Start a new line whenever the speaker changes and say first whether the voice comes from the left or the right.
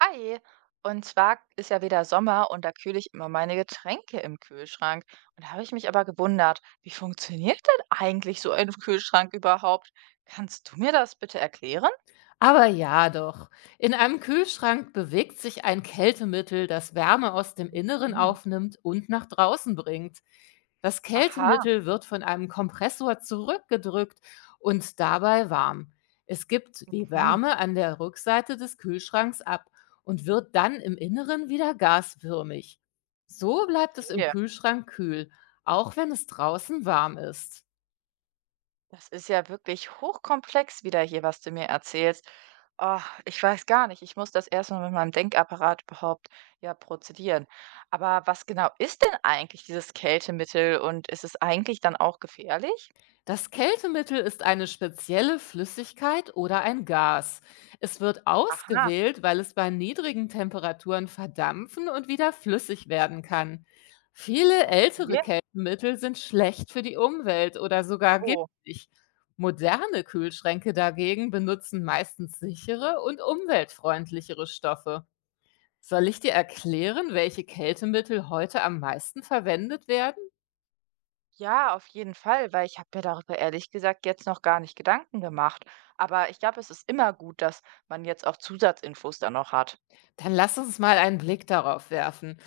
right: Hi. Und zwar ist ja wieder Sommer und da kühle ich immer meine Getränke im Kühlschrank. Und da habe ich mich aber gewundert, wie funktioniert denn eigentlich so ein Kühlschrank überhaupt? Kannst du mir das bitte erklären?
left: Aber ja doch. In einem Kühlschrank bewegt sich ein Kältemittel, das Wärme aus dem Inneren
right: Hm.
left: aufnimmt und nach draußen bringt. Das
right: Aha,
left: Kältemittel wird von einem Kompressor zurückgedrückt und dabei warm. Es gibt die
right: mhm.
left: Wärme an der Rückseite des Kühlschranks ab und wird dann im Inneren wieder gasförmig. So bleibt es im
right: Okay.
left: Kühlschrank kühl, auch wenn es draußen warm ist.
right: Das ist ja wirklich hochkomplex wieder hier, was du mir erzählst. Ich weiß gar nicht. Ich muss das erstmal mit meinem Denkapparat überhaupt ja prozedieren. Aber was genau ist denn eigentlich dieses Kältemittel und ist es eigentlich dann auch gefährlich?
left: Das Kältemittel ist eine spezielle Flüssigkeit oder ein Gas. Es wird
right: Aha.
left: ausgewählt, weil es bei niedrigen Temperaturen verdampfen und wieder flüssig werden kann. Viele ältere
right: Okay,
left: Kältemittel sind schlecht für die Umwelt oder sogar
right: oh.
left: giftig. Moderne Kühlschränke dagegen benutzen meistens sichere und umweltfreundlichere Stoffe. Soll ich dir erklären, welche Kältemittel heute am meisten verwendet werden?
right: Ja, auf jeden Fall, weil ich habe mir darüber ehrlich gesagt jetzt noch gar nicht Gedanken gemacht. Aber ich glaube, es ist immer gut, dass man jetzt auch Zusatzinfos dann noch hat.
left: Dann lass uns mal einen Blick darauf werfen.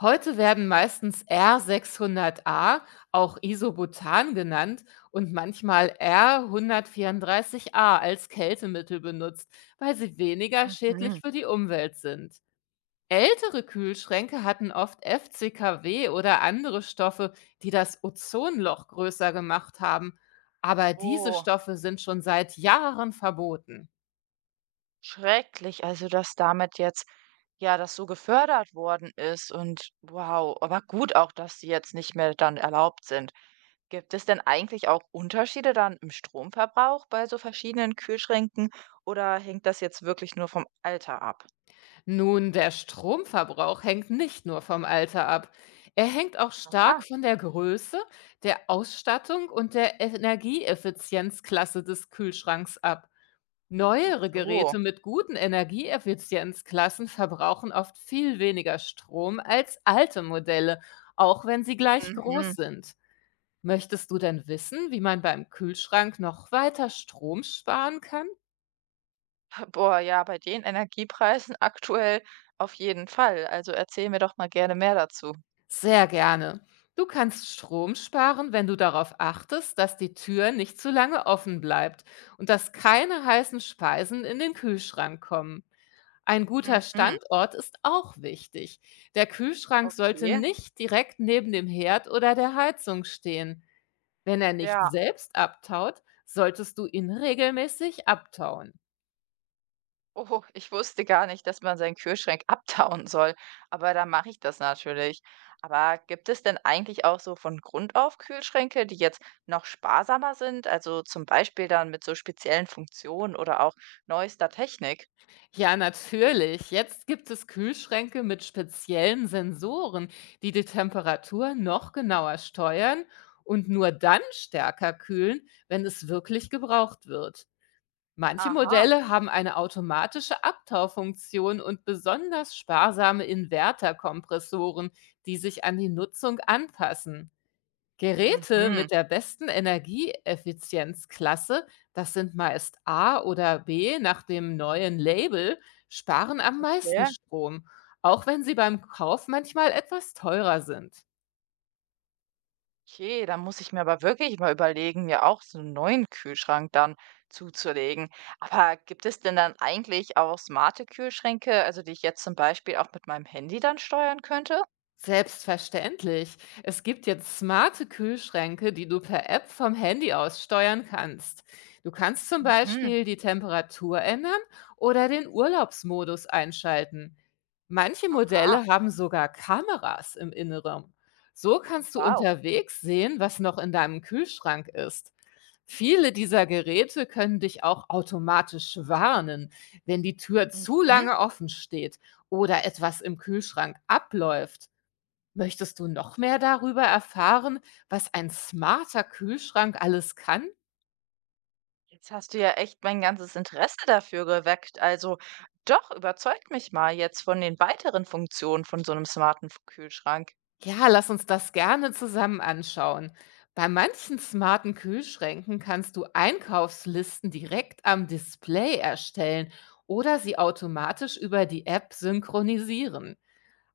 left: Heute werden meistens R600A, auch Isobutan genannt, und manchmal R134A als Kältemittel benutzt, weil sie weniger schädlich
right: Mhm.
left: für die Umwelt sind. Ältere Kühlschränke hatten oft FCKW oder andere Stoffe, die das Ozonloch größer gemacht haben, aber diese
right: Oh,
left: Stoffe sind schon seit Jahren verboten.
right: schrecklich. Also, dass damit jetzt ja das so gefördert worden ist und wow, aber gut auch, dass sie jetzt nicht mehr dann erlaubt sind. Gibt es denn eigentlich auch Unterschiede dann im Stromverbrauch bei so verschiedenen Kühlschränken oder hängt das jetzt wirklich nur vom Alter ab?
left: Nun, der Stromverbrauch hängt nicht nur vom Alter ab. Er hängt auch stark
right: Aha,
left: von der Größe, der Ausstattung und der Energieeffizienzklasse des Kühlschranks ab.
right: ach
left: Neuere
right: so.
left: Geräte mit guten Energieeffizienzklassen verbrauchen oft viel weniger Strom als alte Modelle, auch wenn sie gleich
right: Mhm.
left: groß sind. Möchtest du denn wissen, wie man beim Kühlschrank noch weiter Strom sparen kann?
right: Boah, ja, bei den Energiepreisen aktuell auf jeden Fall. Also erzähl mir doch mal gerne mehr dazu.
left: Sehr gerne. Du kannst Strom sparen, wenn du darauf achtest, dass die Tür nicht zu lange offen bleibt und dass keine heißen Speisen in den Kühlschrank kommen. Ein guter
right: Mhm.
left: Standort ist auch wichtig. Der Kühlschrank sollte
right: Okay.
left: nicht direkt neben dem Herd oder der Heizung stehen. Wenn er nicht
right: Ja.
left: selbst abtaut, solltest du ihn regelmäßig abtauen.
right: Oh, ich wusste gar nicht, dass man seinen Kühlschrank abtauen soll. Aber dann mache ich das natürlich. Aber gibt es denn eigentlich auch so von Grund auf Kühlschränke, die jetzt noch sparsamer sind? Also zum Beispiel dann mit so speziellen Funktionen oder auch neuester Technik?
left: Ja, natürlich. Jetzt gibt es Kühlschränke mit speziellen Sensoren, die die Temperatur noch genauer steuern und nur dann stärker kühlen, wenn es wirklich gebraucht wird. Manche
right: Aha.
left: Modelle haben eine automatische Abtaufunktion und besonders sparsame Inverterkompressoren, die sich an die Nutzung anpassen. Geräte
right: Mhm.
left: mit der besten Energieeffizienzklasse, das sind meist A oder B nach dem neuen Label, sparen am meisten
right: Okay.
left: Strom, auch wenn sie beim Kauf manchmal etwas teurer sind.
right: Okay, da muss ich mir aber wirklich mal überlegen, mir auch so einen neuen Kühlschrank dann zuzulegen. Aber gibt es denn dann eigentlich auch smarte Kühlschränke, also die ich jetzt zum Beispiel auch mit meinem Handy dann steuern könnte?
left: Selbstverständlich. Es gibt jetzt smarte Kühlschränke, die du per App vom Handy aus steuern kannst. Du kannst zum
right: Mhm.
left: Beispiel die Temperatur ändern oder den Urlaubsmodus einschalten. Manche
right: Ah,
left: Modelle haben sogar Kameras im Inneren. So kannst du
right: wow.
left: unterwegs sehen, was noch in deinem Kühlschrank ist. Viele dieser Geräte können dich auch automatisch warnen, wenn die Tür zu
right: Mhm.
left: lange offen steht oder etwas im Kühlschrank abläuft. Möchtest du noch mehr darüber erfahren, was ein smarter Kühlschrank alles kann?
right: Jetzt hast du ja echt mein ganzes Interesse dafür geweckt. Also doch, überzeugt mich mal jetzt von den weiteren Funktionen von so einem smarten F Kühlschrank.
left: Ja, lass uns das gerne zusammen anschauen. Bei manchen smarten Kühlschränken kannst du Einkaufslisten direkt am Display erstellen oder sie automatisch über die App synchronisieren.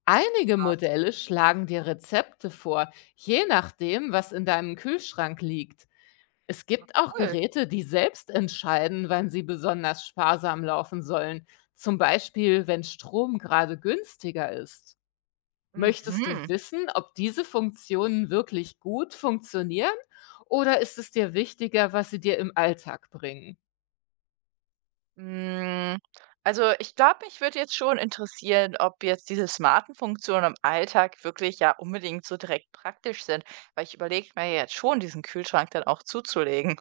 left: Einige Modelle schlagen dir Rezepte vor, je nachdem, was in deinem Kühlschrank liegt. Es
right: Ah,
left: gibt auch
right: cool.
left: Geräte, die selbst entscheiden, wann sie besonders sparsam laufen sollen, zum Beispiel wenn Strom gerade günstiger ist. Möchtest du
right: Mhm.
left: wissen, ob diese Funktionen wirklich gut funktionieren oder ist es dir wichtiger, was sie dir im Alltag bringen?
right: Hm, also, ich glaube, mich würde jetzt schon interessieren, ob jetzt diese smarten Funktionen im Alltag wirklich ja unbedingt so direkt praktisch sind, weil ich überlege mir ja jetzt schon, diesen Kühlschrank dann auch zuzulegen.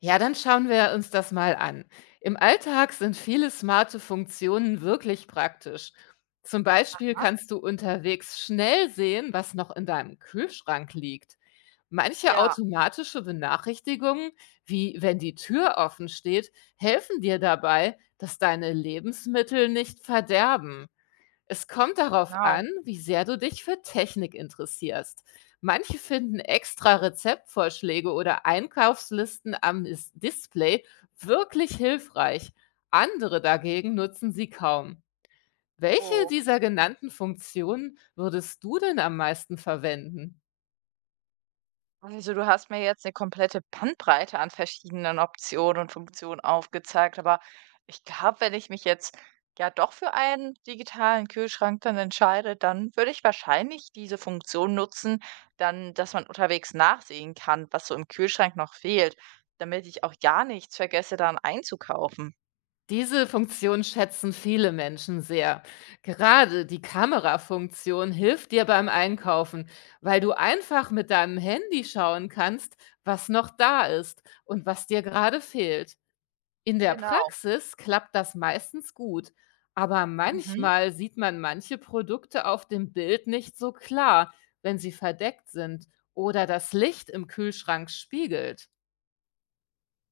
left: Ja, dann schauen wir uns das mal an. Im Alltag sind viele smarte Funktionen wirklich praktisch. Zum Beispiel
right: Aha,
left: kannst du unterwegs schnell sehen, was noch in deinem Kühlschrank liegt. Manche
right: ja,
left: automatische Benachrichtigungen, wie wenn die Tür offen steht, helfen dir dabei, dass deine Lebensmittel nicht verderben. Es kommt darauf an,
right: genau.
left: wie sehr du dich für Technik interessierst. Manche finden extra Rezeptvorschläge oder Einkaufslisten am Display wirklich hilfreich. Andere dagegen nutzen sie kaum. Welche
right: Oh.
left: dieser genannten Funktionen würdest du denn am meisten verwenden?
right: Also du hast mir jetzt eine komplette Bandbreite an verschiedenen Optionen und Funktionen aufgezeigt, aber ich glaube, wenn ich mich jetzt ja doch für einen digitalen Kühlschrank dann entscheide, dann würde ich wahrscheinlich diese Funktion nutzen, dann dass man unterwegs nachsehen kann, was so im Kühlschrank noch fehlt, damit ich auch ja nichts vergesse, dann einzukaufen.
left: Diese Funktion schätzen viele Menschen sehr. Gerade die Kamerafunktion hilft dir beim Einkaufen, weil du einfach mit deinem Handy schauen kannst, was noch da ist und was dir gerade fehlt. In der
right: Genau.
left: Praxis klappt das meistens gut, aber
right: Mhm.
left: manchmal sieht man manche Produkte auf dem Bild nicht so klar, wenn sie verdeckt sind oder das Licht im Kühlschrank spiegelt.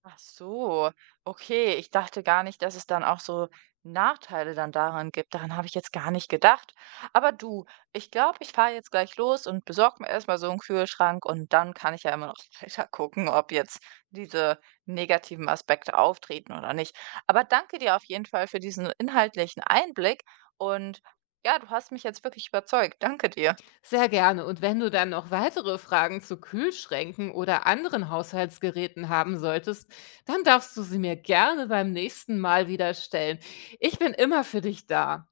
right: Ach so, okay. Ich dachte gar nicht, dass es dann auch so Nachteile dann daran gibt. Daran habe ich jetzt gar nicht gedacht. Aber du, ich glaube, ich fahre jetzt gleich los und besorge mir erstmal so einen Kühlschrank und dann kann ich ja immer noch weiter gucken, ob jetzt diese negativen Aspekte auftreten oder nicht. Aber danke dir auf jeden Fall für diesen inhaltlichen Einblick und ja, du hast mich jetzt wirklich überzeugt. Danke dir.
left: Sehr gerne. Und wenn du dann noch weitere Fragen zu Kühlschränken oder anderen Haushaltsgeräten haben solltest, dann darfst du sie mir gerne beim nächsten Mal wieder stellen. Ich bin immer für dich da.